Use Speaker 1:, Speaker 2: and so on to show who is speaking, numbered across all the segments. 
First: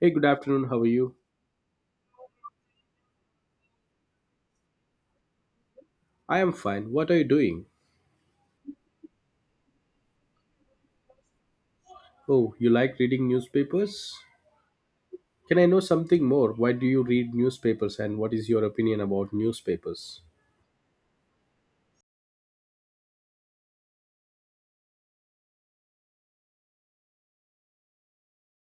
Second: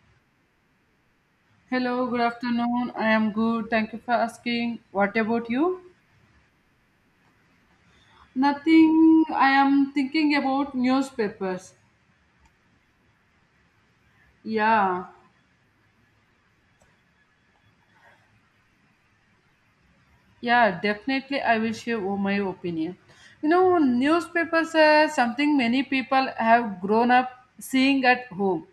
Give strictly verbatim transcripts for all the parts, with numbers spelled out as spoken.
Speaker 1: Hey, good afternoon. How are you?
Speaker 2: Hello, good afternoon. I am good. Thank you for asking. What about you?
Speaker 1: I am fine. What are you doing?
Speaker 2: Nothing. I am thinking about newspapers.
Speaker 1: Oh, you like reading newspapers?
Speaker 2: Yeah.
Speaker 1: Can I know something more? Why do you read newspapers and what is your opinion about newspapers?
Speaker 2: Yeah, definitely. I will share o- my opinion. You know, newspapers are something many people have grown up seeing at home.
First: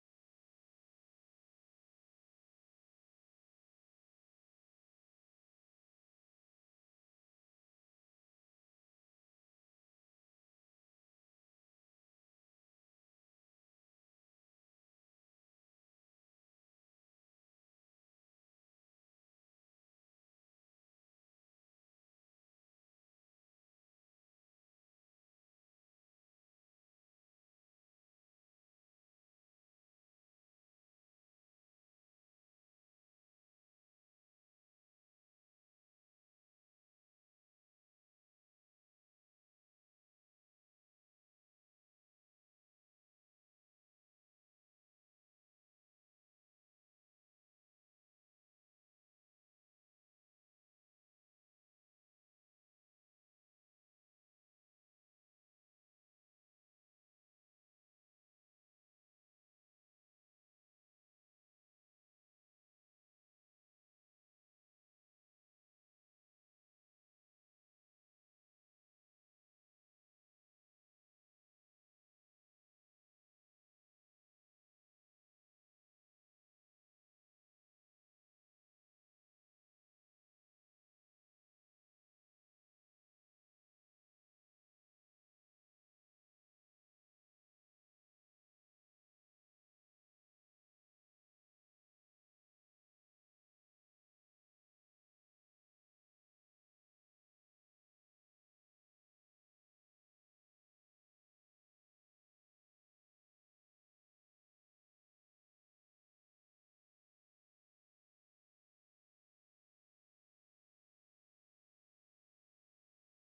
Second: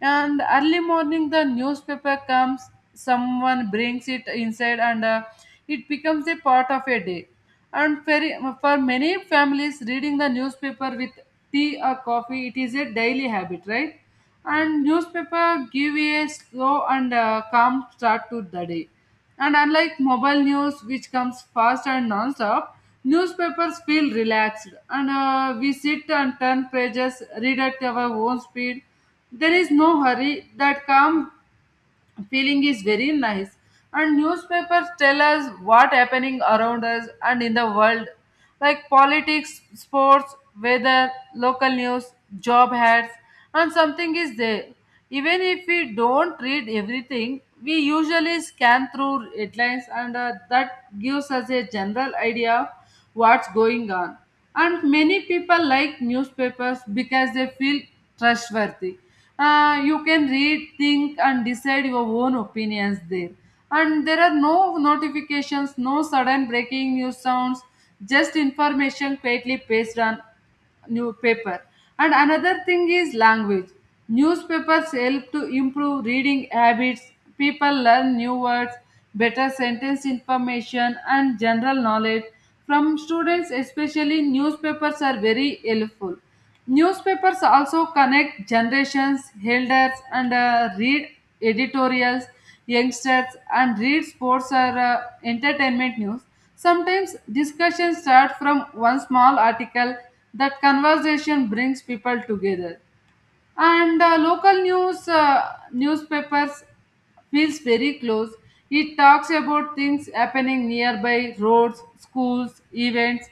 Speaker 2: And early morning, the newspaper comes, someone brings it inside, and uh, it becomes a part of a day. And very, for many families, reading the newspaper with tea or coffee, it is a daily habit, right? And newspaper give a slow and uh, calm start to the day, and unlike mobile news, which comes fast and non-stop, newspapers feel relaxed, and uh, we sit and turn pages, read at our own speed. There is no hurry. That calm feeling is very nice, and newspapers tell us what happening around us and in the world, like politics, sports, weather, local news, job ads, and something is there. Even if we don't read everything, we usually scan through headlines, and uh, that gives us a general idea of what's going on. And many people like newspapers because they feel trustworthy. Uh, you can read, think, and decide your own opinions there, and there are no notifications, no sudden breaking news sounds, just information quietly pasted on newspaper. And another thing is language. Newspapers help to improve reading habits. People learn new words, better sentence information, and general knowledge. From students especially, newspapers are very helpful. Newspapers also connect generations. Elders, and uh, read editorials, youngsters, and read sports or uh, entertainment news. Sometimes discussions start from one small article. That conversation brings people together. And uh, local news, uh, newspapers feels very close. It talks about things happening nearby, roads, schools, events.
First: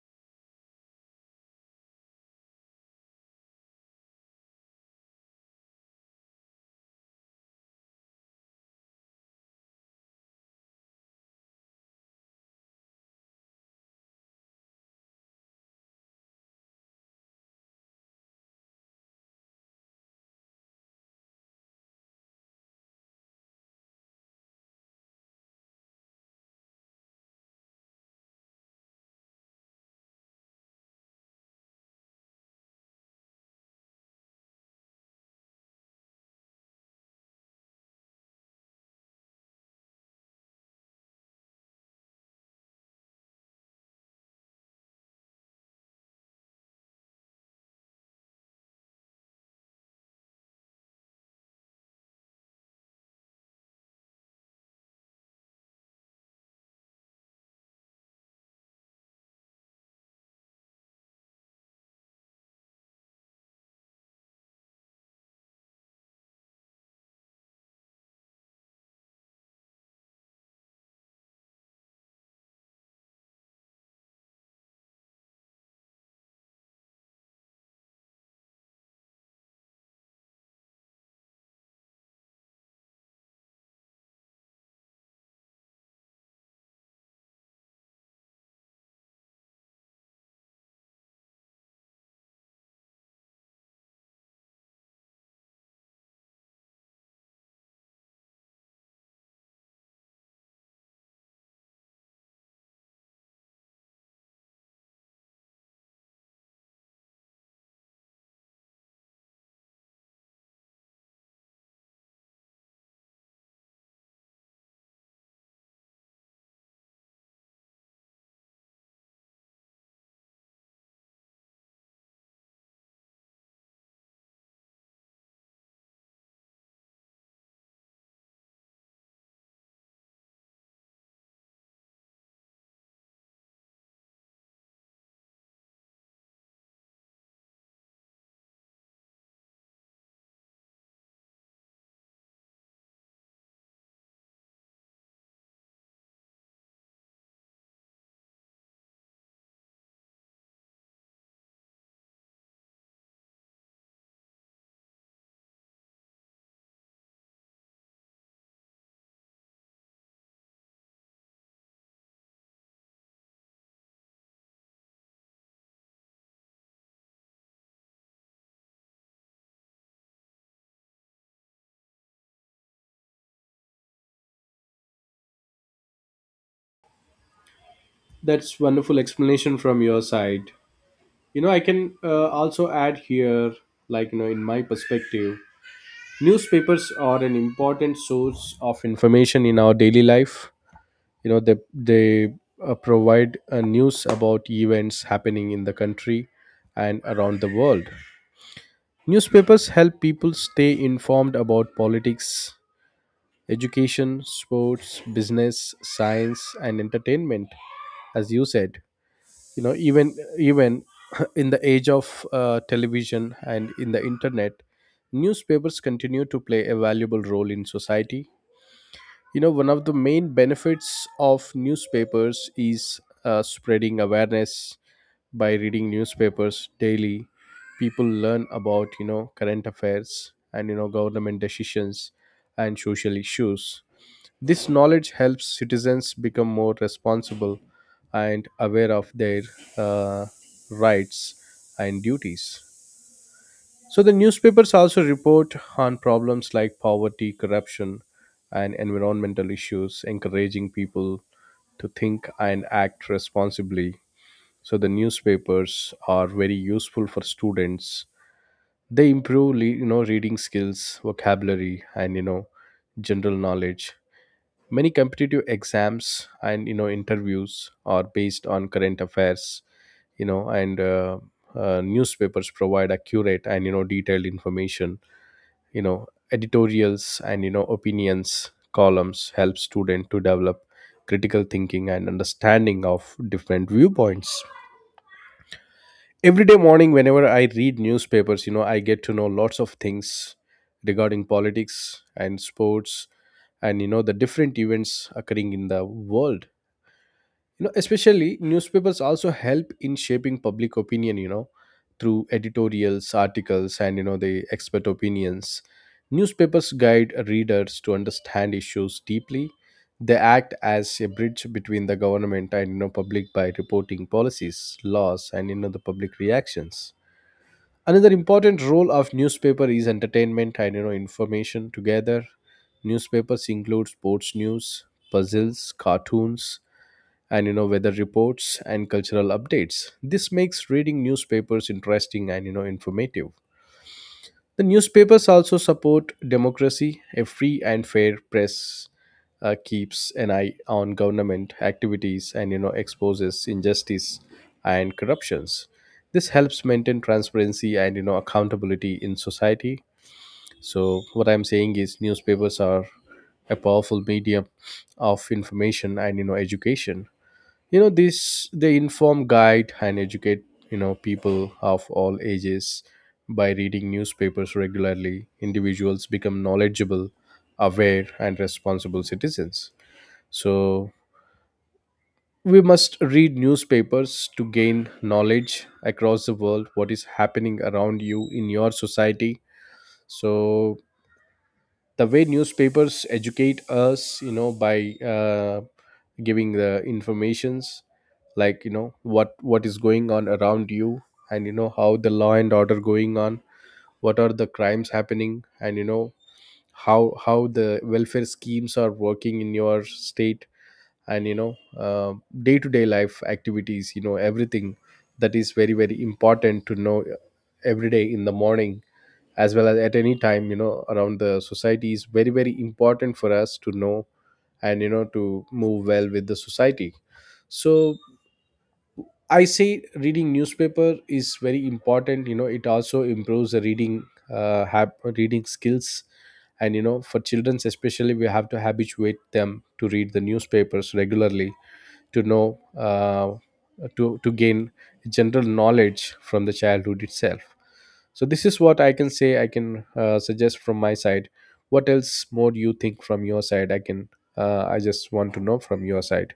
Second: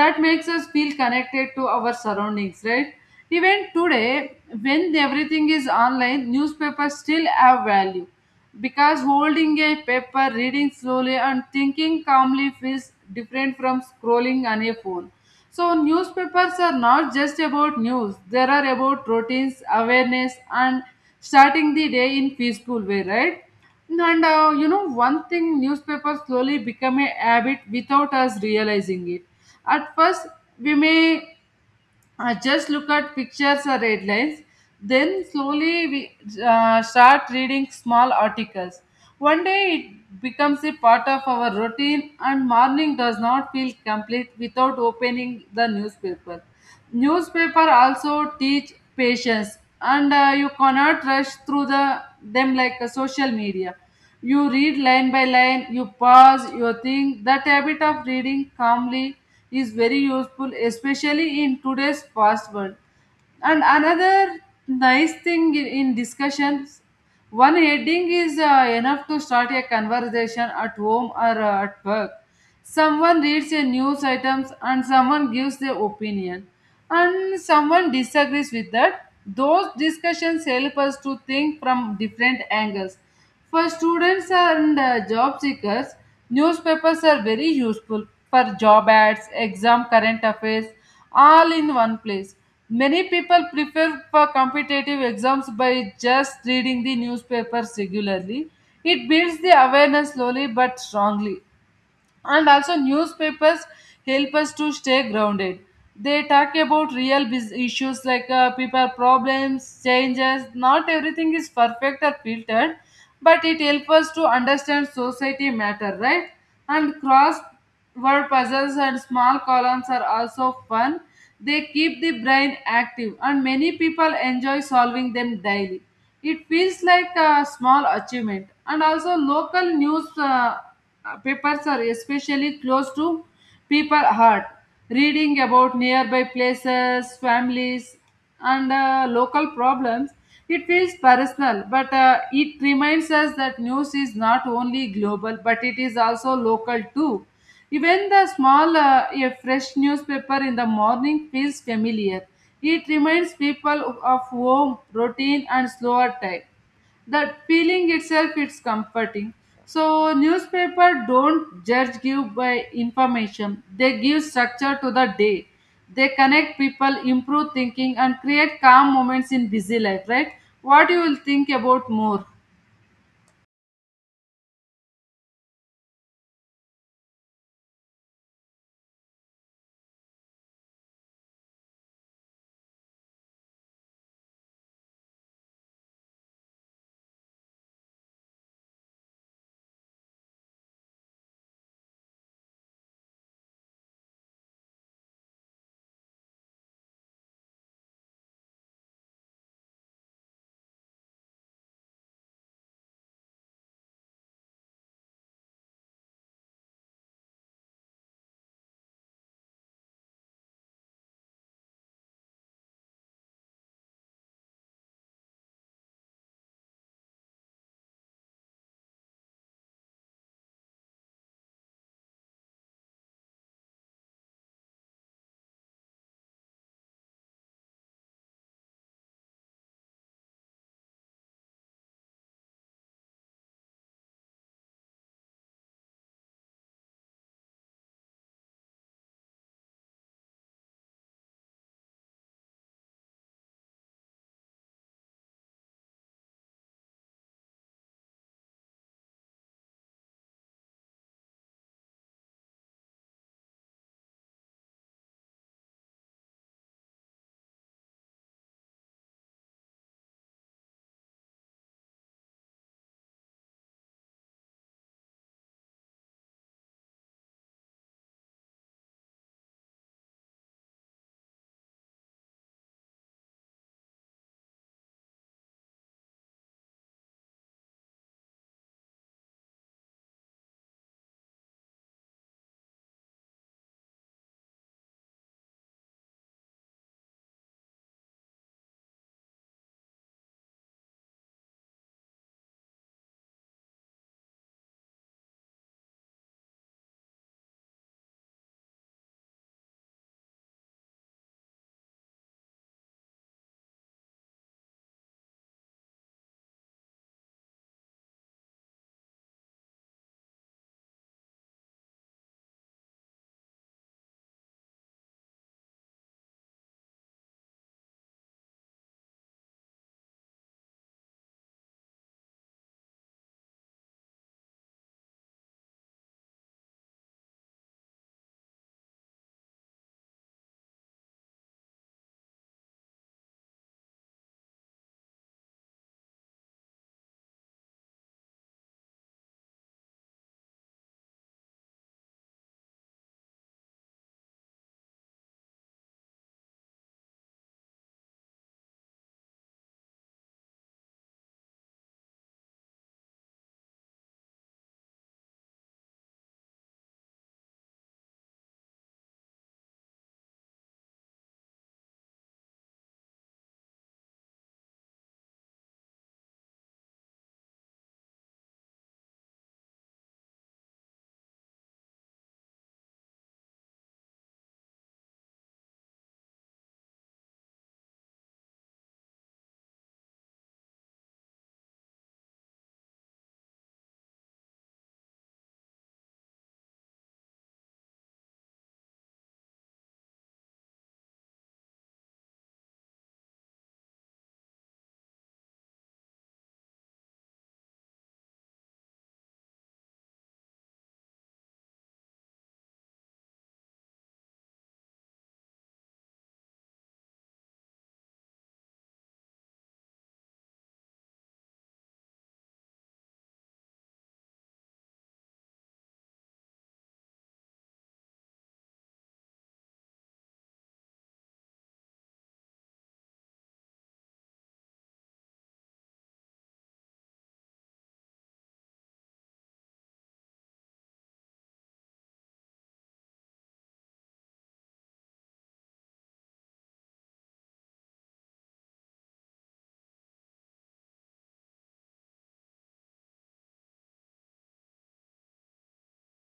Speaker 2: That makes us feel connected to our surroundings, right? Even today, when everything is online, newspapers still have value, because holding a paper, reading slowly, and thinking calmly feels different from scrolling on a phone. So, newspapers are not just about news, they are about routines, awareness, and starting the day in peaceful way, right? And uh, you know, one thing, newspapers slowly become a habit without us realizing it. At first, we may I just look at pictures or headlines, then slowly we uh, start reading small articles. One day it becomes a part of our routine, and morning does not feel complete without opening the newspaper. Newspaper also teach patience, and uh, you cannot rush through the them like a social media. You read line by line, you pause, you think. That habit of reading calmly is very useful, especially in today's fast world. And another nice thing in, in discussions, one heading is uh, enough to start a conversation at home or uh, at work. Someone reads a news items and someone gives their opinion and someone disagrees with that. Those discussions help us to think from different angles. For students and uh, job seekers, newspapers are very useful for job ads, exam current affairs, all in one place. Many people prepare for competitive exams by just reading the newspapers regularly. It builds the awareness slowly but strongly. And also newspapers help us to stay grounded. They talk about real bus- issues like uh, people problems, changes. Not everything is perfect or filtered, but it helps us to understand society matter, right? And cross word puzzles and small columns are also fun. They keep the brain active and many people enjoy solving them daily. It feels like a small achievement. And also local news, uh, uh, papers are especially close to people heart. Reading about nearby places, families, and uh, local problems, it feels personal, but uh, it reminds us that news is not only global, but it is also local too. Even the small, uh, a fresh newspaper in the morning feels familiar. It reminds people of home, routine, and slower time. That feeling itself, it's comforting. So newspaper don't judge give by information, they give structure to the day. They connect people, improve thinking, and create calm moments in busy life, right? What you will think about more?
Speaker 1: That's wonderful explanation from your side. You know, I can uh, also add here, like you know in my perspective, newspapers are an important source of information in our daily life. You know, they they uh, provide uh, news about events happening in the country and around the world. Newspapers help people stay informed about politics, education, sports, business, science, and entertainment. As you said, you know, even even in the age of uh, television and in the internet, newspapers continue to play a valuable role in society. you know, one of the main benefits of newspapers is uh, spreading awareness by reading newspapers daily. People learn about, you know, current affairs and, you know, government decisions and social issues. This knowledge helps citizens become more responsible and aware of their uh, rights and duties. So the newspapers also report on problems like poverty, corruption, and environmental issues, encouraging people to think and act responsibly. So the newspapers are very useful for students. They improve, le- you know, reading skills, vocabulary, and you know, general knowledge. Many competitive exams and you know interviews are based on current affairs. You know, and uh, uh, newspapers provide accurate and you know detailed information. you know Editorials and you know opinions columns help student to develop critical thinking and understanding of different viewpoints. Every day morning, whenever I read newspapers, you know I get to know lots of things regarding politics and sports and you know the different events occurring in the world. You know especially, newspapers also help in shaping public opinion, you know through editorials, articles, and you know the expert opinions. Newspapers guide readers to understand issues deeply. They act as a bridge between the government and you know public by reporting policies, laws, and you know the public reactions. Another important role of newspaper is entertainment and you know information together. Newspapers include sports news, puzzles, cartoons, and you know weather reports and cultural updates. This makes reading newspapers interesting and you know informative. The newspapers also support democracy. A free and fair press uh, keeps an eye on government activities and you know exposes injustice and corruptions. This helps maintain transparency and you know accountability in society. So what I'm saying is newspapers are a powerful medium of information and you know education. You know this, they inform, guide, and educate, you know people of all ages. By reading newspapers regularly, individuals become knowledgeable, aware, and responsible citizens. So we must read newspapers to gain knowledge across the world, what is happening around you in your society. So the way newspapers educate us, you know by uh, giving the informations, like you know what what is going on around you and you know how the law and order going on, what are the crimes happening, and you know how how the welfare schemes are working in your state, and you know uh, day-to-day life activities, you know everything that is very very important to know every day in the morning as well as at any time, you know around the society is very very important for us to know and you know to move well with the society. So I say reading newspaper is very important. you know it also improves the reading uh, hab- reading skills, and you know for children especially, we have to habituate them to read the newspapers regularly to know uh, to to gain general knowledge from the childhood itself. So this is what I can say, I can uh, suggest from my side. What else more do you think from your side? I can uh, I just want to know from your side.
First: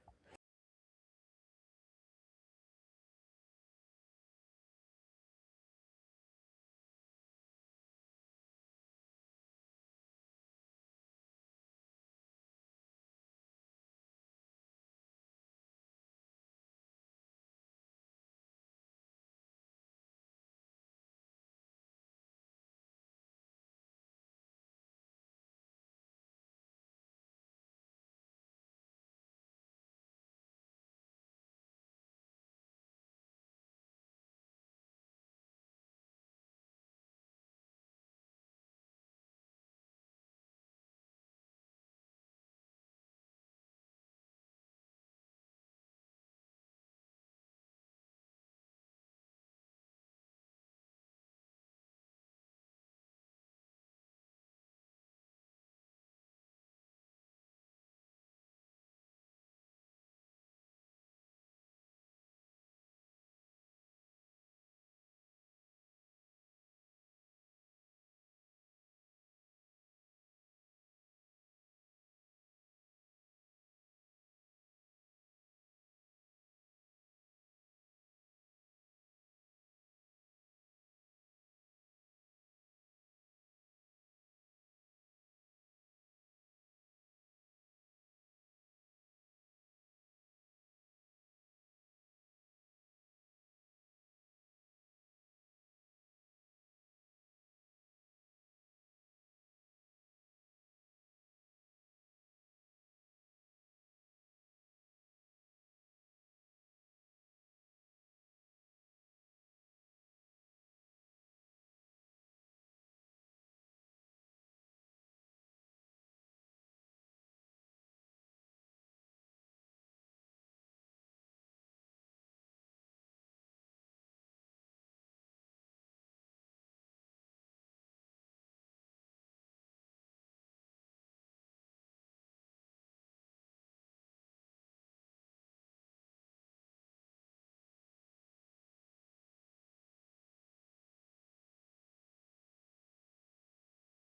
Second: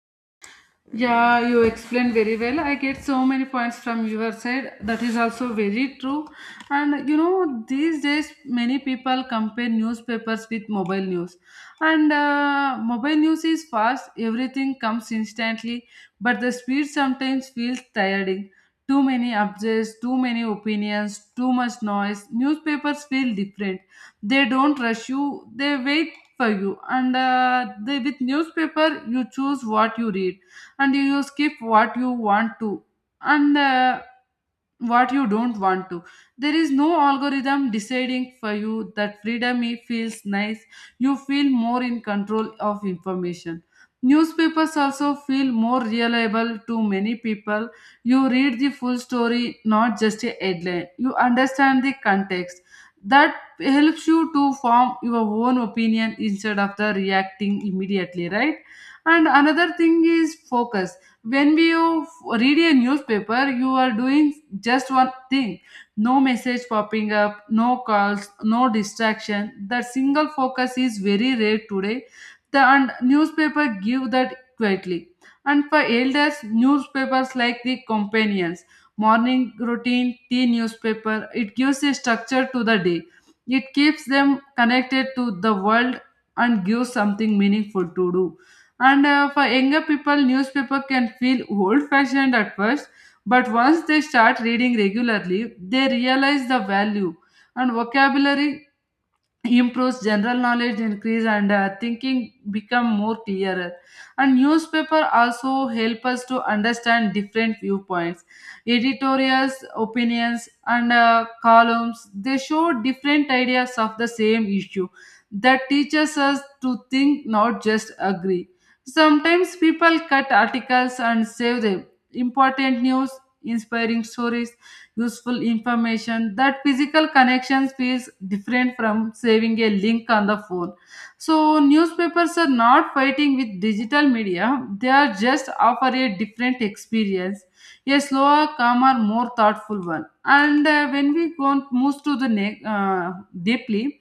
Speaker 2: Yeah, you explained very well. I get so many points from your side. That is also very true. And you know, these days many people compare newspapers with mobile news. And uh, mobile news is fast, everything comes instantly, but the speed sometimes feels tiring. Too many updates, too many opinions, too much noise. Newspapers feel different. They don't rush you, they wait for you. And uh, they, with newspaper, you choose what you read and you skip what you want to and uh, what you don't want to. There is no algorithm deciding for you. That freedom, it feels nice. You feel more in control of information. Newspapers also feel more reliable to many people. You read the full story, not just a headline. You understand the context. That helps you to form your own opinion instead of the reacting immediately, right? And another thing is focus. When you f- read a newspaper, you are doing just one thing. No message popping up, no calls, no distraction. That single focus is very rare today. The and newspaper give that quietly. And for elders, newspapers like the companions, morning routine, tea, newspaper, it gives a structure to the day. It keeps them connected to the world and gives something meaningful to do. And uh, for younger people, newspaper can feel old-fashioned at first, but once they start reading regularly, they realize the value. And vocabulary improves, general knowledge increase, and uh, thinking become more clearer. And newspaper also help us to understand different viewpoints. Editorials, opinions, and uh, columns, they show different ideas of the same issue. That teaches us to think, not just agree. Sometimes people cut articles and save them. Important news, inspiring stories, useful information. That physical connections feels different from saving a link on the phone. So newspapers are not fighting with digital media, they are just offer a different experience, a slower, calmer, more thoughtful one. And uh, when we go on- moves to the ne- uh, deeply,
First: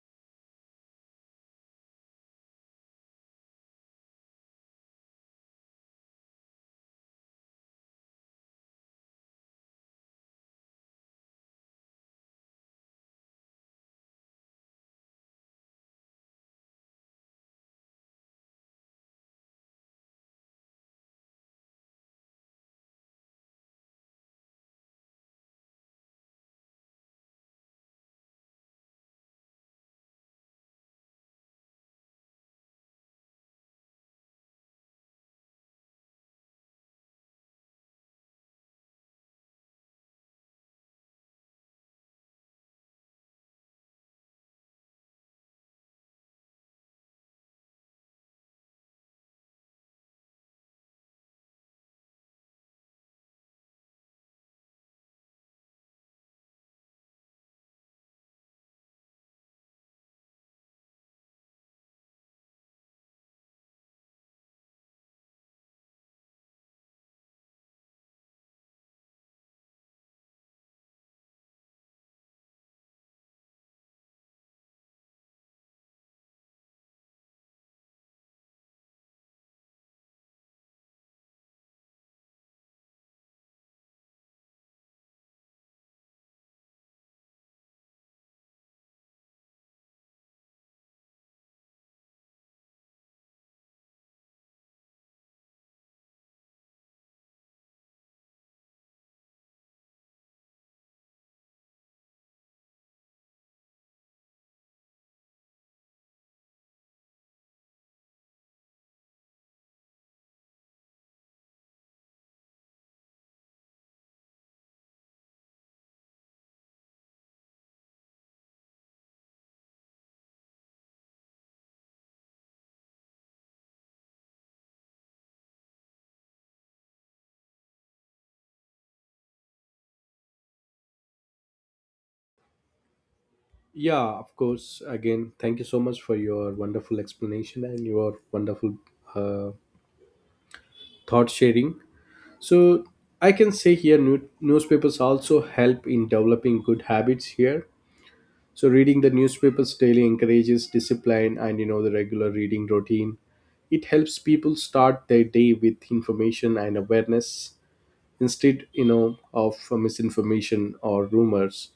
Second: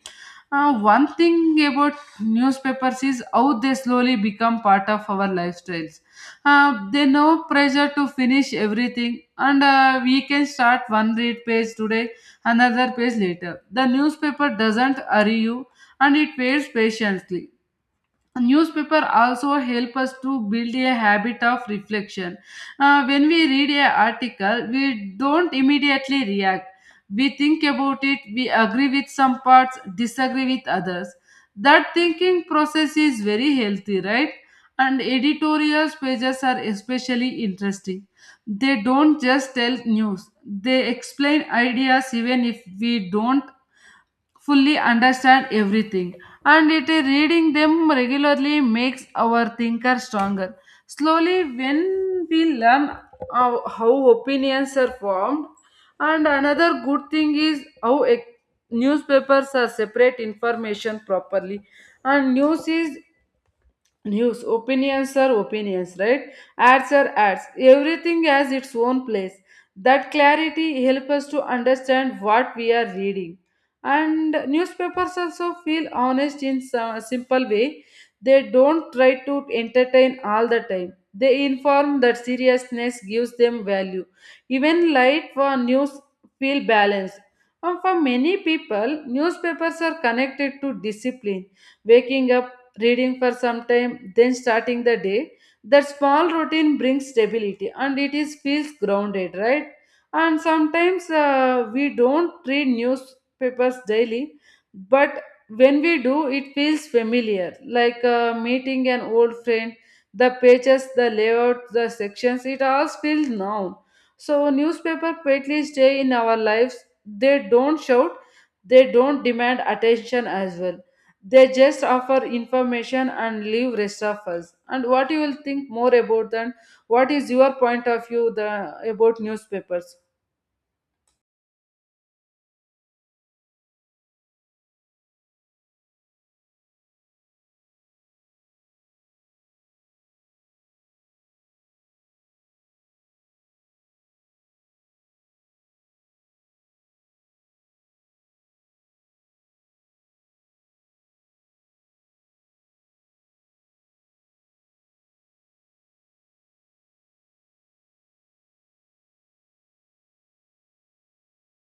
Speaker 2: uh, one thing about newspapers is how they slowly become part of our lifestyles. Uh, they no pressure to finish everything, and uh, we can start one read page today, another page later. The newspaper doesn't hurry you, and it waits patiently. A newspaper also help us to build a habit of reflection. Uh, when we read an article, we don't immediately react. We think about it, we agree with some parts, disagree with others. That thinking process is very healthy, right? And editorial pages are especially interesting. They don't just tell news, they explain ideas. Even if we don't fully understand everything, and it is reading them regularly makes our thinker stronger slowly, when we learn how, how opinions are formed. And another good thing is how e- newspapers are separate information properly. And news is news, opinions are opinions, right? Ads are ads. Everything has its own place. That clarity helps us to understand what we are reading. And newspapers also feel honest in some simple way. They don't try to entertain all the time, they inform. That seriousness gives them value. Even light for news feel balanced. And for many people, newspapers are connected to discipline. Waking up, reading for some time, then starting the day. That small routine brings stability and it is feels grounded, right? And sometimes uh, we don't read newspapers daily, but when we do, it feels familiar, like uh, meeting an old friend. The pages, the layout, the sections, it all feels known. So newspaper quietly stay in our lives. They don't shout, they don't demand attention as well, they just offer information and leave rest of us. And what you will think more about than what is your point of view the about newspapers?
Speaker 1: Yeah, of course. Again, thank you so much for your wonderful explanation and your wonderful uh, thought sharing. So, I can say here, new- newspapers also help in developing good habits here. So reading the newspapers daily encourages discipline and you know the regular reading routine. It helps people start their day with information and awareness instead you know of uh, misinformation or rumors.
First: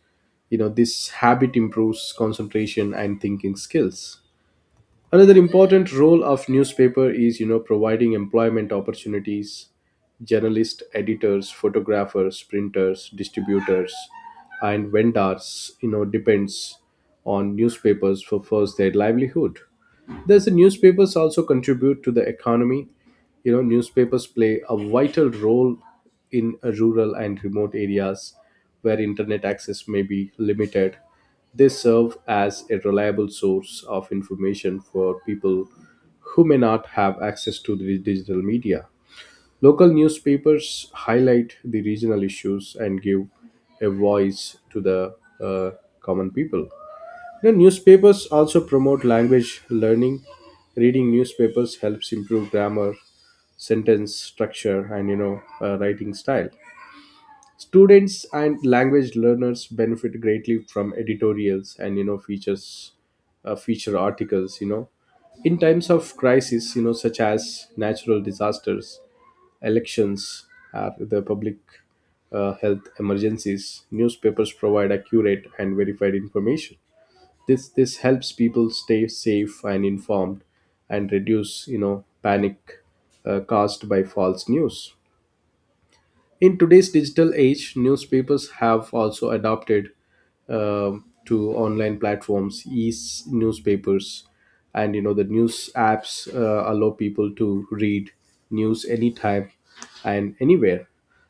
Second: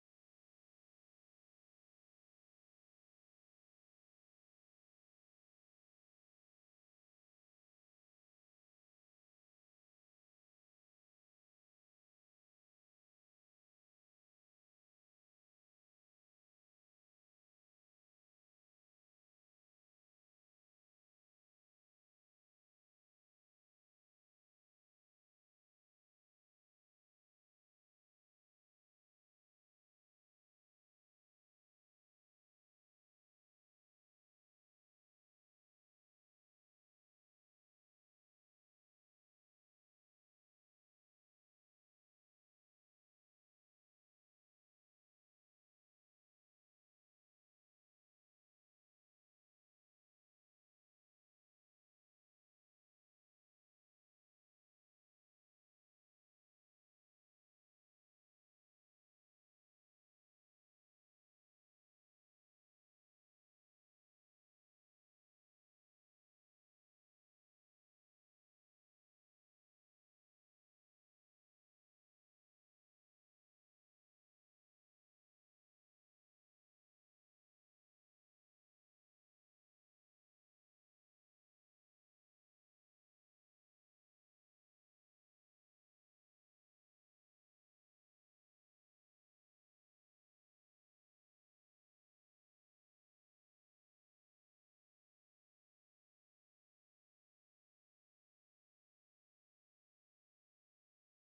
Speaker 1: You know this habit improves concentration and thinking skills. Another important role of newspaper is, you know, providing employment opportunities. Journalists, editors, photographers, printers, distributors, and vendors, you know, depends on newspapers for first their livelihood. There's the newspapers also contribute to the economy. You know, newspapers play a vital role in uh, rural and remote areas where internet access may be limited. They serve as a reliable source of information for people who may not have access to the digital media. Local newspapers highlight the regional issues and give a voice to the uh, common people. The newspapers also promote language learning. Reading newspapers helps improve grammar, sentence structure, and you know uh, writing style. Students and language learners benefit greatly from editorials and you know features, uh, feature articles. You know, in times of crisis, you know such as natural disasters, elections, or the public uh, health emergencies, newspapers provide accurate and verified information. This this helps people stay safe and informed and reduce you know panic uh, caused by false news. In today's digital age, newspapers have also adopted um to online platforms, e newspapers and you know the news apps uh, allow people to read news anytime and anywhere.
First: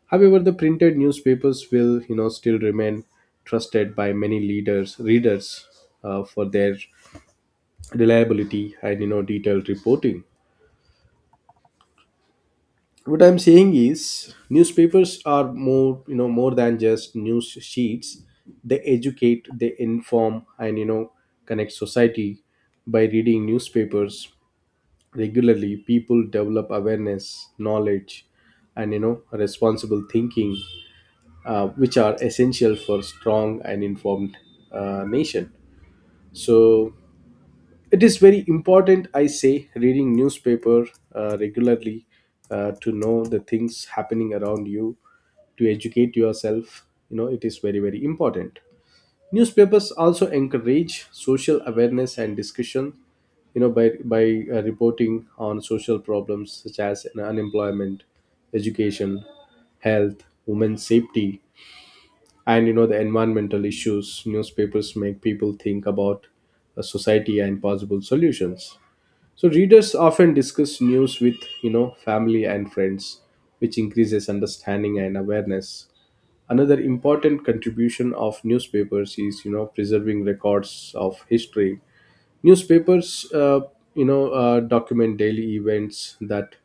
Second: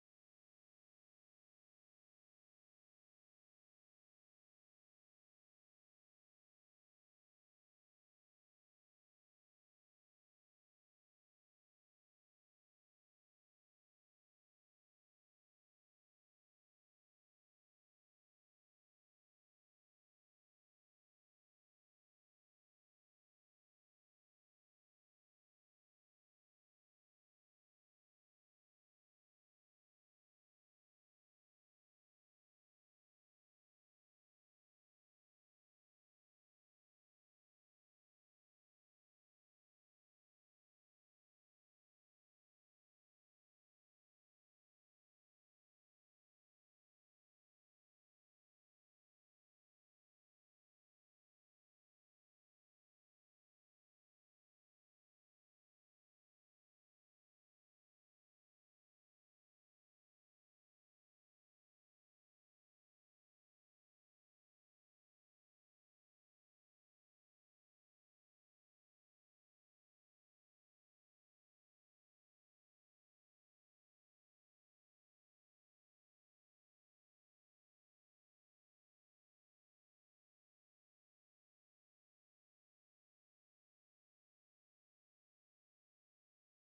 Speaker 1: However, the printed newspapers will you know still remain trusted by many leaders readers uh, for their reliability and you know detailed reporting. What I'm saying is newspapers are more, you know more than just news sheets. They educate, they inform, and you know connect society. By reading newspapers regularly, people develop awareness, knowledge, and you know responsible thinking, uh, which are essential for strong and informed uh, nation. So it is very important, I say, reading newspaper uh, regularly uh, to know the things happening around you, to educate yourself, you know it is very very important. Newspapers also encourage social awareness and discussion, you know by by uh, reporting on social problems such as unemployment, education, health, women's safety, and you know the environmental issues. Newspapers make people think about uh, society and possible solutions. So readers often discuss news with, you know, family and friends, which increases understanding and awareness. Another important contribution of newspapers is, you know, preserving records of history. Newspapers, uh, you know, uh, document daily events that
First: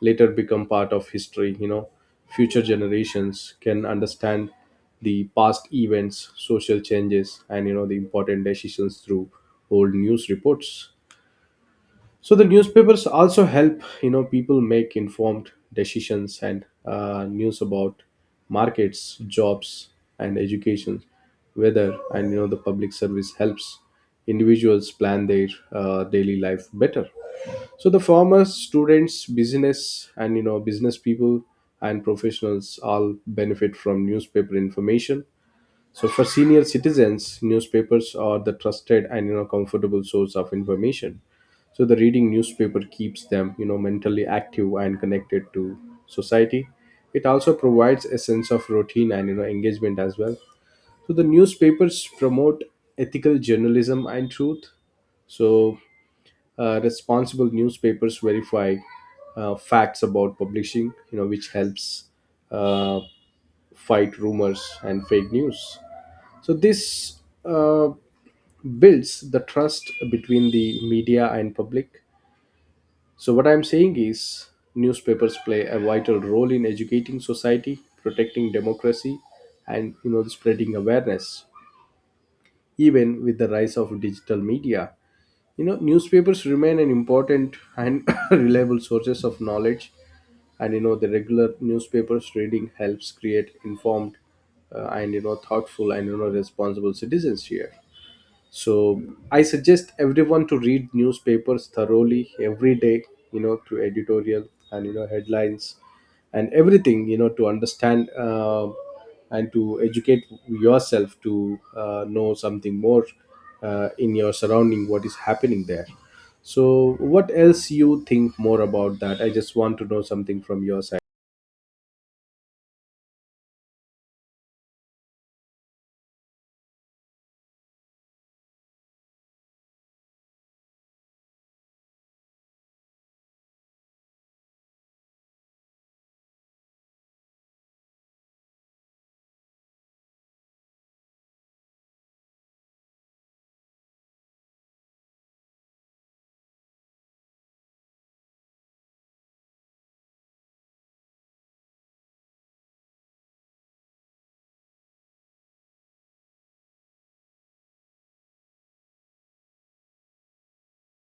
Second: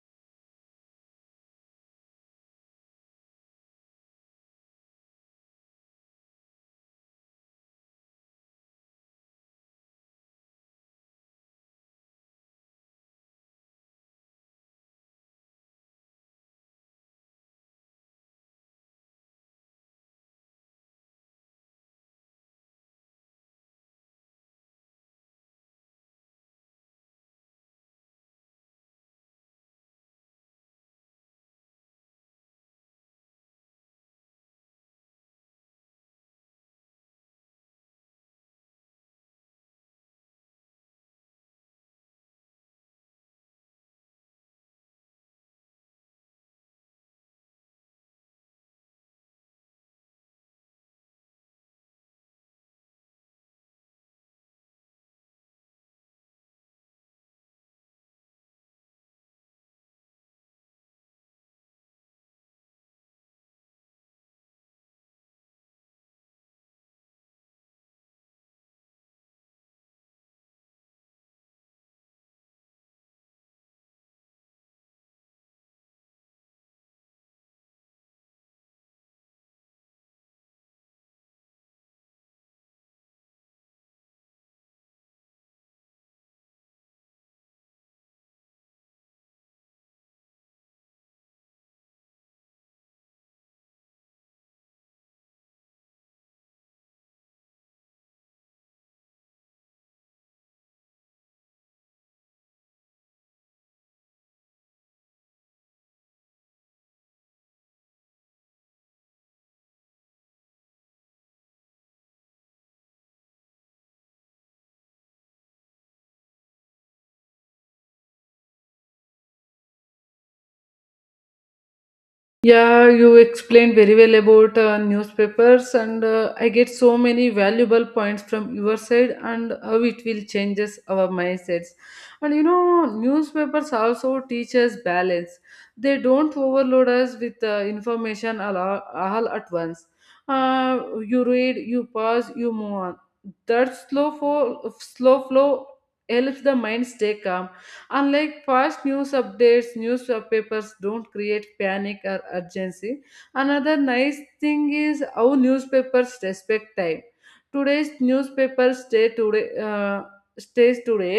Speaker 1: later become part of history. You know, future generations can understand the past events, social changes, and you know the important decisions through old news reports. So the newspapers also help you know people make informed decisions, and uh, news about markets, jobs, and education, weather, and you know the public service helps individuals plan their uh, daily life better. So the farmers, students, business, and you know business people and professionals all benefit from newspaper information. So for senior citizens, newspapers are the trusted and you know comfortable source of information. So the reading newspaper keeps them, you know mentally active and connected to society. It also provides a sense of routine and you know engagement as well. So the newspapers promote ethical journalism and truth. So uh, responsible newspapers verify uh, facts about publishing, you know, which helps uh, fight rumors and fake news. So this uh, builds the trust between the media and public. So what I'm saying is newspapers play a vital role in educating society, protecting democracy, and you know spreading awareness even with the rise of digital media. You know newspapers remain an important and reliable sources of knowledge, and you know the regular newspapers reading helps create informed, uh, and you know thoughtful, and you know responsible citizens here. So I suggest everyone to read newspapers thoroughly every day, you know through editorial and you know headlines and everything, you know to understand uh, and to educate yourself to uh, know something more uh, in your surrounding what is happening there. So what else you think more about that? I just want to know something from your side.
Speaker 2: Yeah, you explained very well about uh, newspapers, and uh, I get so many valuable points from your side and how it will changes our mindsets. And you know, newspapers also teach us balance. They don't overload us with uh, information all, all at once. Uh, you read, you pause, you move on. That slow flow, slow flow helps the mind stay calm. Unlike fast news updates, newspapers don't create panic or urgency. Another nice thing is how newspapers respect time. Today's newspapers stay today, uh, stays today.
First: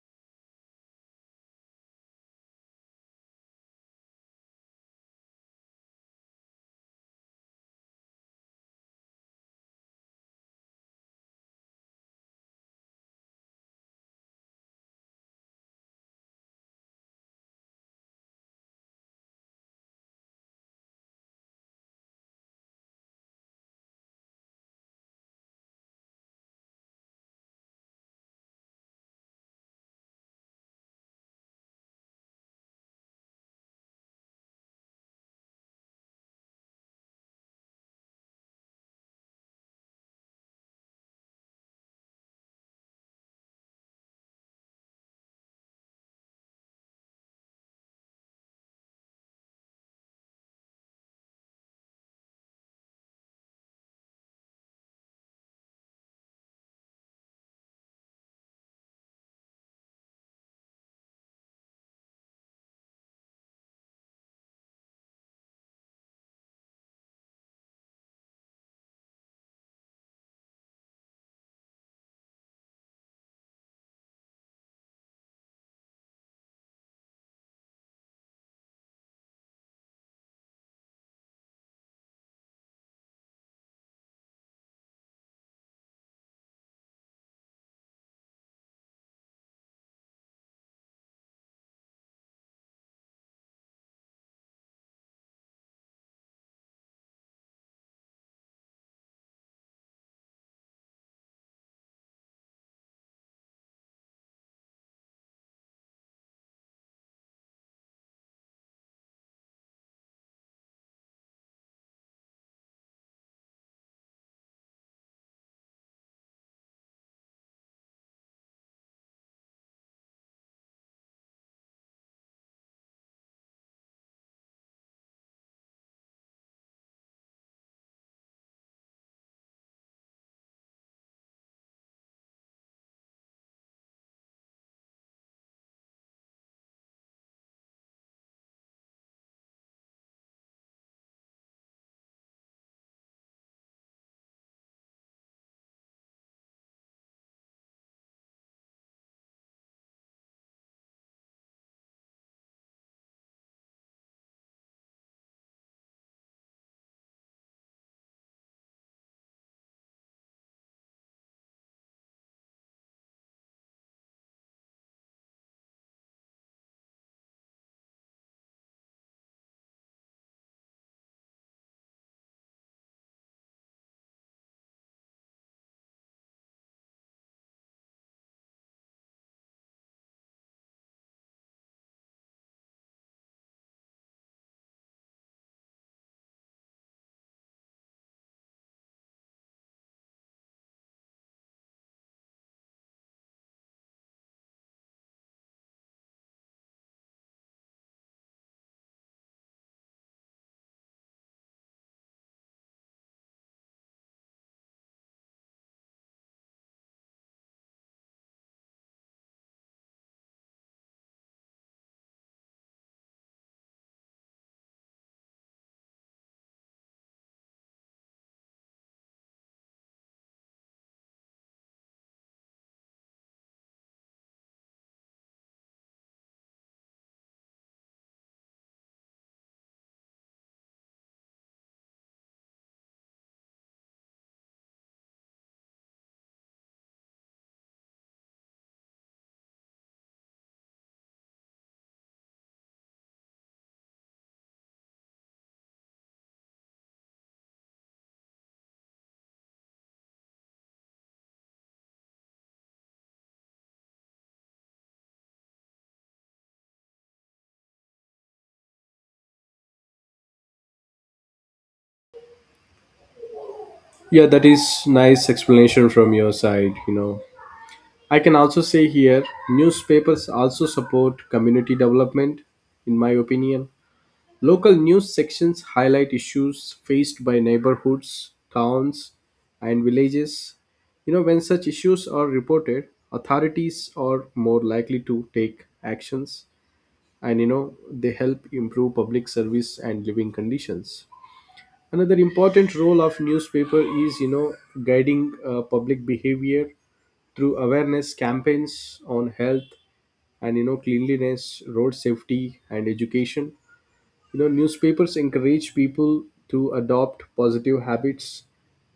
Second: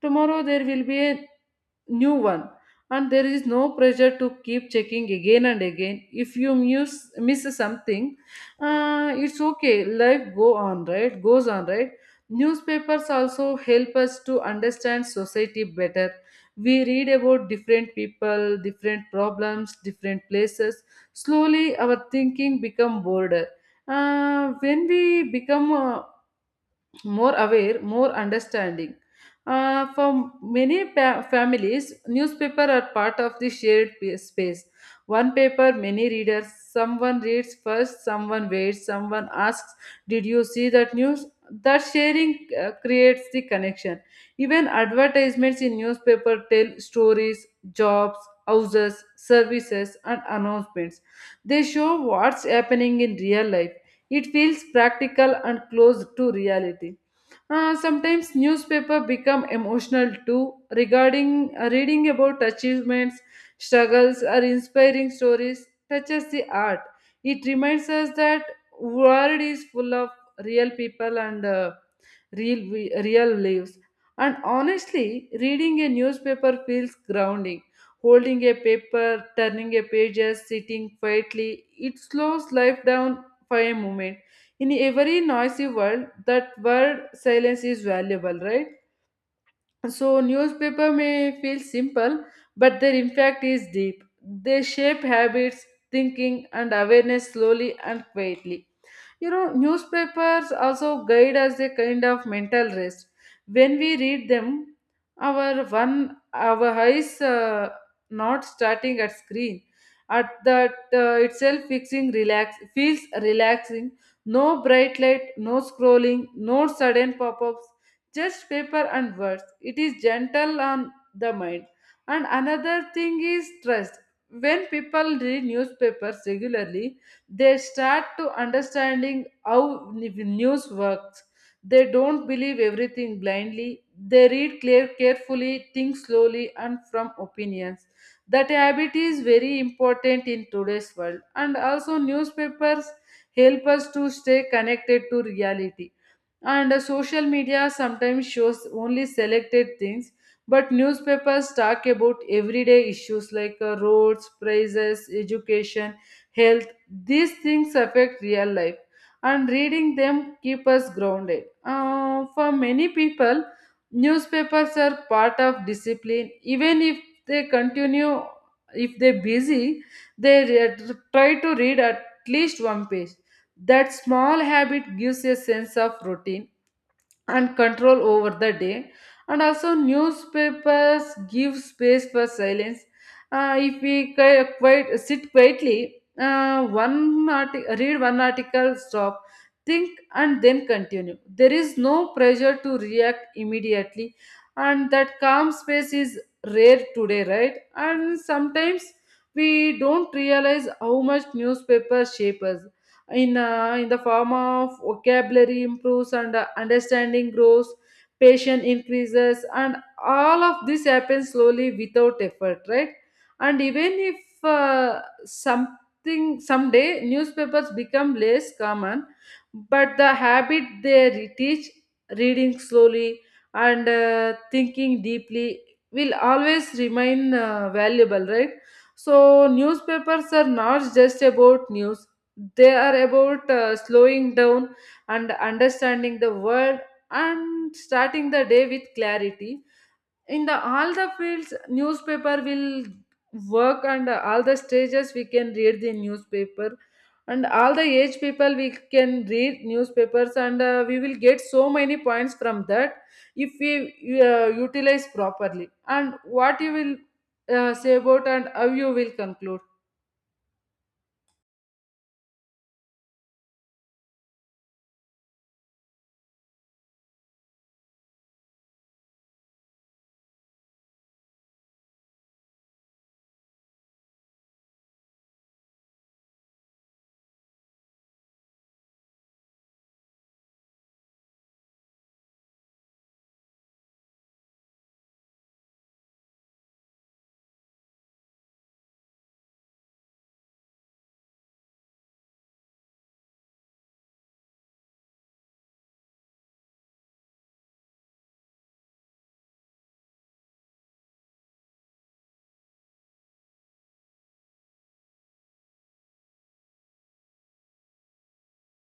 Speaker 2: Tomorrow there will be a new one, and there is no pressure to keep checking again and again. If you miss, miss something, uh, it's okay, life go on right goes on, right? Newspapers also help us to understand society better. We read about different people, different problems, different places. Slowly our thinking become bolder, uh, when we become uh, more aware, more understanding. Uh, for many pa- families, newspaper are part of the shared pa- space. One paper, many readers. Someone reads first, someone waits, someone asks, "Did you see that news?" That sharing, uh, creates the connection. Even advertisements in newspaper tell stories, jobs, houses, services, and announcements. They show what's happening in real life. It feels practical and close to reality. Uh, sometimes newspaper become emotional too, regarding uh, reading about achievements, struggles, or inspiring stories touches the art. It reminds us that world is full of real people and uh, real we- real lives. And honestly, reading a newspaper feels grounding. Holding a paper, turning a pages, sitting quietly, it slows life down for a moment. In every noisy world, that word silence is valuable, right? So newspaper may feel simple, but their impact is deep. They shape habits, thinking, and awareness slowly and quietly. You know, newspapers also guide us a kind of mental rest. When we read them, our one our eyes, uh, not starting at screen. At that uh, itself, fixing relax feels relaxing. No bright light, no scrolling, no sudden pop-ups, just paper and words. It is gentle on the mind. And another thing is trust. When people read newspapers regularly, they start to understanding how n- news works. They don't believe everything blindly. They read clear, carefully, think slowly, and from opinions. That habit is very important in today's world. And also, newspapers help us to stay connected to reality. And uh, social media sometimes shows only selected things, but newspapers talk about everyday issues like uh, roads, prices, education, health. These things affect real life, and reading them keep us grounded. Uh, for many people, newspapers are part of discipline. Even if they continue, if they're busy, they re- try to read at least one page. That small habit gives a sense of routine and control over the day. And also, newspapers give space for silence. Uh, if we qui- quiet, sit quietly, uh, one arti- read one article, stop, think, and then continue. There is no pressure to react immediately, and that calm space is rare today, right? And sometimes we don't realize how much newspapers shape us in uh, in the form of vocabulary improves and uh, understanding grows, patience increases, and all of this happens slowly without effort, right? And even if uh, something someday newspapers become less common, but the habit they re- teach, reading slowly and uh, thinking deeply, will always remain uh, valuable, right? So newspapers are not just about news, they are about uh, slowing down and understanding the world and starting the day with clarity. In the all the fields newspaper will work, and all the stages we can read the newspaper, and all the age people we can read newspapers, and uh, we will get so many points from that if we uh, utilize properly. And what you will uh, say about, and how you will conclude?
Speaker 1: Yeah, that is nice explanation from your side. you know I can also say here, newspapers also support community development, in my opinion. Local news sections highlight issues faced by neighborhoods, towns, and villages. You know, when such issues are reported, authorities are more likely to take actions and, you know, they help improve public service and living conditions. Another important role of newspaper is you know guiding uh, public behavior through awareness campaigns on health and, you know cleanliness, road safety and education. You know newspapers encourage people to adopt positive habits.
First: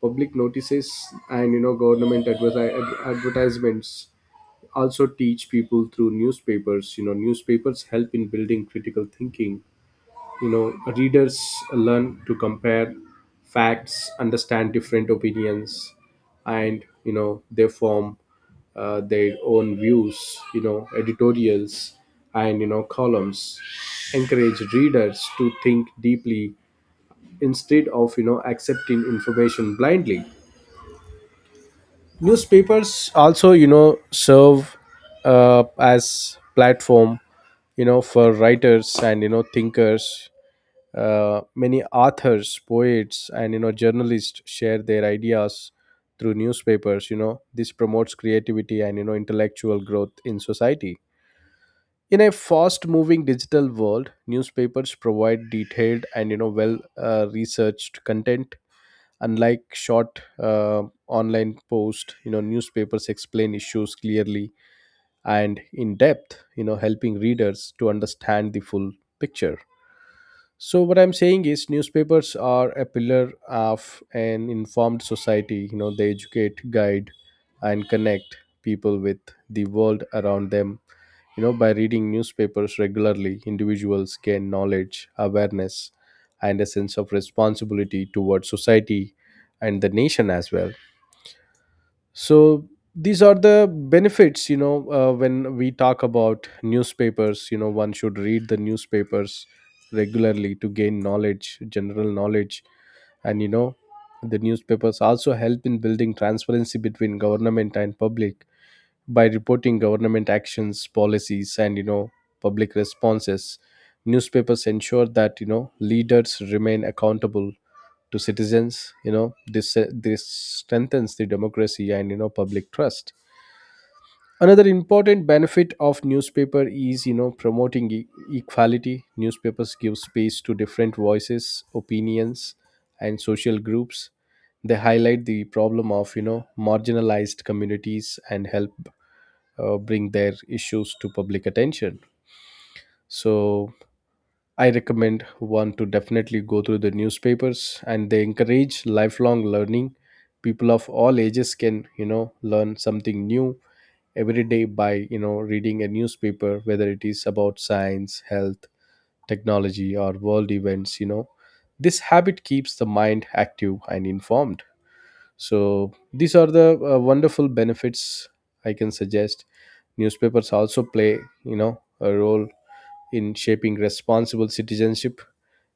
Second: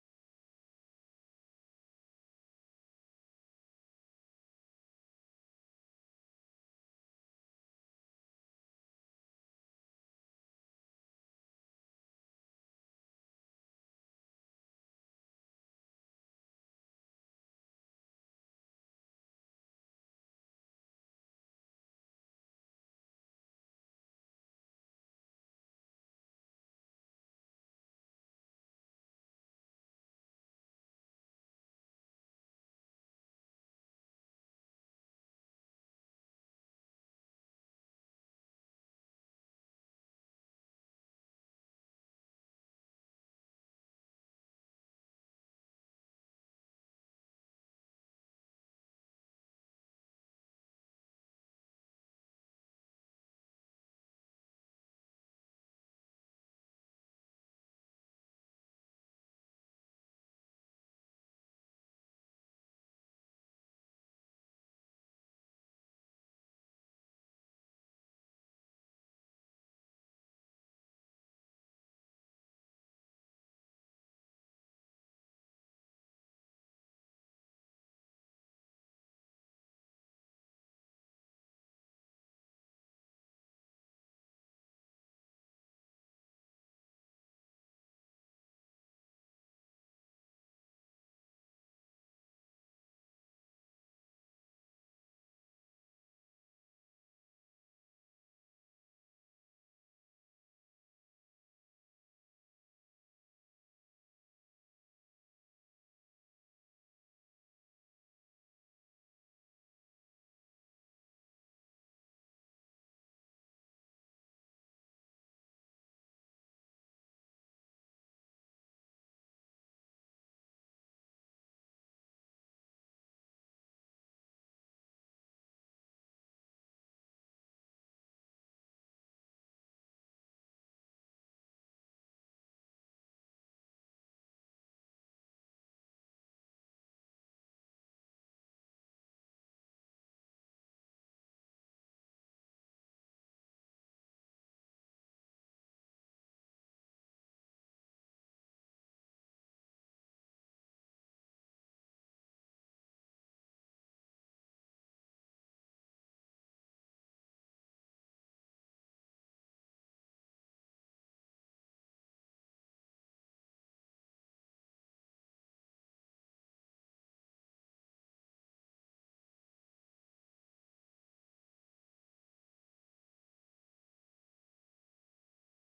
Speaker 1: Public notices and, you know government adverti- ad- advertisements also teach people through newspapers. You know newspapers help in building critical thinking. You know readers learn to compare facts, understand different opinions, and you know they form uh, their own views. You know editorials and, you know columns encourage readers to think deeply instead of you know accepting information blindly. Newspapers also you know serve uh, as platform you know for writers and, you know thinkers. Uh, many authors, poets and, you know journalists share their ideas through newspapers. You know this promotes creativity and, you know intellectual growth in society. In a fast moving digital world, newspapers provide detailed and, you know well uh, researched content, unlike short uh, online post. You know newspapers explain issues clearly and in depth, you know helping readers to understand the full picture. So what I'm saying is newspapers are a pillar of an informed society. You know, they educate, guide and connect people with the world around them. You know, by reading newspapers regularly, individuals gain knowledge, awareness and a sense of responsibility towards society and the nation as well. So these are the benefits. You know uh, when we talk about newspapers, you know one should read the newspapers regularly to gain knowledge, general knowledge. And, you know the newspapers also help in building transparency between government and public. By reporting government actions, policies and, you know public responses, newspapers ensure that, you know leaders remain accountable to citizens. you know this uh, this strengthens the democracy and, you know public trust. Another important benefit of newspaper is, you know promoting e- equality. Newspapers give space to different voices, opinions and social groups. They highlight the problem of, you know marginalized communities and help uh, bring their issues to public attention. So I recommend one to definitely go through the newspapers, and they encourage lifelong learning. People of all ages can, you know, learn something new every day by, you know, reading a newspaper, whether it is about science, health, technology, or world events, you know. This habit keeps the mind active and informed. So, these are the uh, wonderful benefits I can suggest. Newspapers also play, you know, a role in shaping responsible citizenship.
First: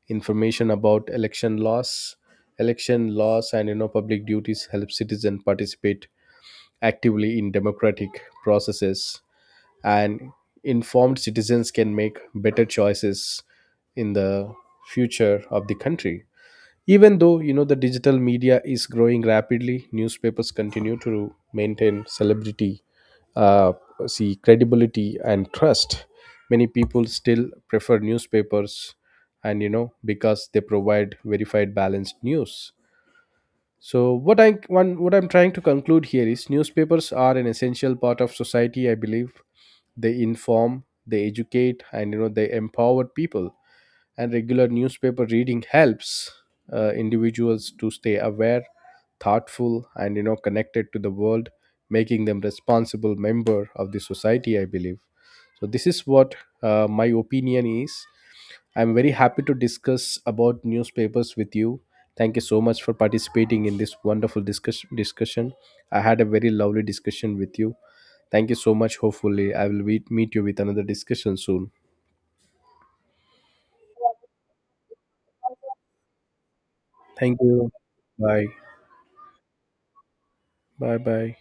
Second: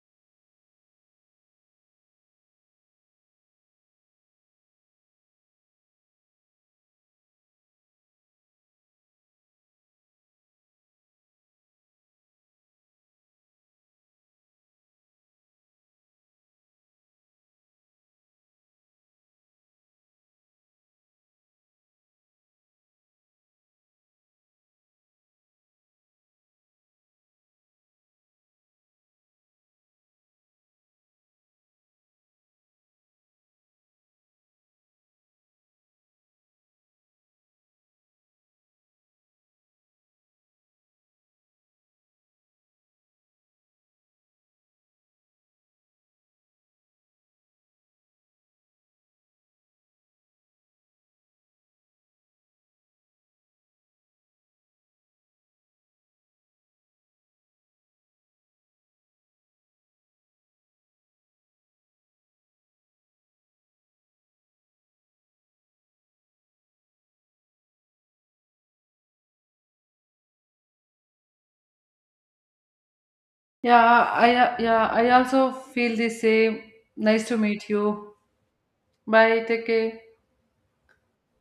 Speaker 1: Information about election laws election laws and, you know public duties help citizens participate actively in democratic processes, and informed citizens can make better choices in the future of the country. Even though, you know the digital media is growing rapidly, newspapers continue to maintain celebrity uh, see credibility and trust. Many people still prefer newspapers, and, you know because they provide verified, balanced news. So what i one what I'm trying to conclude here is newspapers are an essential part of society, I believe. They inform, they educate and, you know they empower people, and regular newspaper reading helps uh, individuals to stay aware, thoughtful and, you know connected to the world, making them responsible member of the society, I believe. So this is what uh, my opinion is. I'm very happy to discuss about newspapers with you. Thank you so much for participating in this wonderful discuss- discussion. I had a very lovely discussion with you. Thank you so much. Hopefully I will meet meet you with another discussion soon.
Speaker 2: Yeah, I yeah, I also feel the same. Nice to
Speaker 1: Thank
Speaker 2: meet
Speaker 1: you.
Speaker 2: you.
Speaker 1: Bye
Speaker 2: Bye, take care.
Speaker 1: bye bye.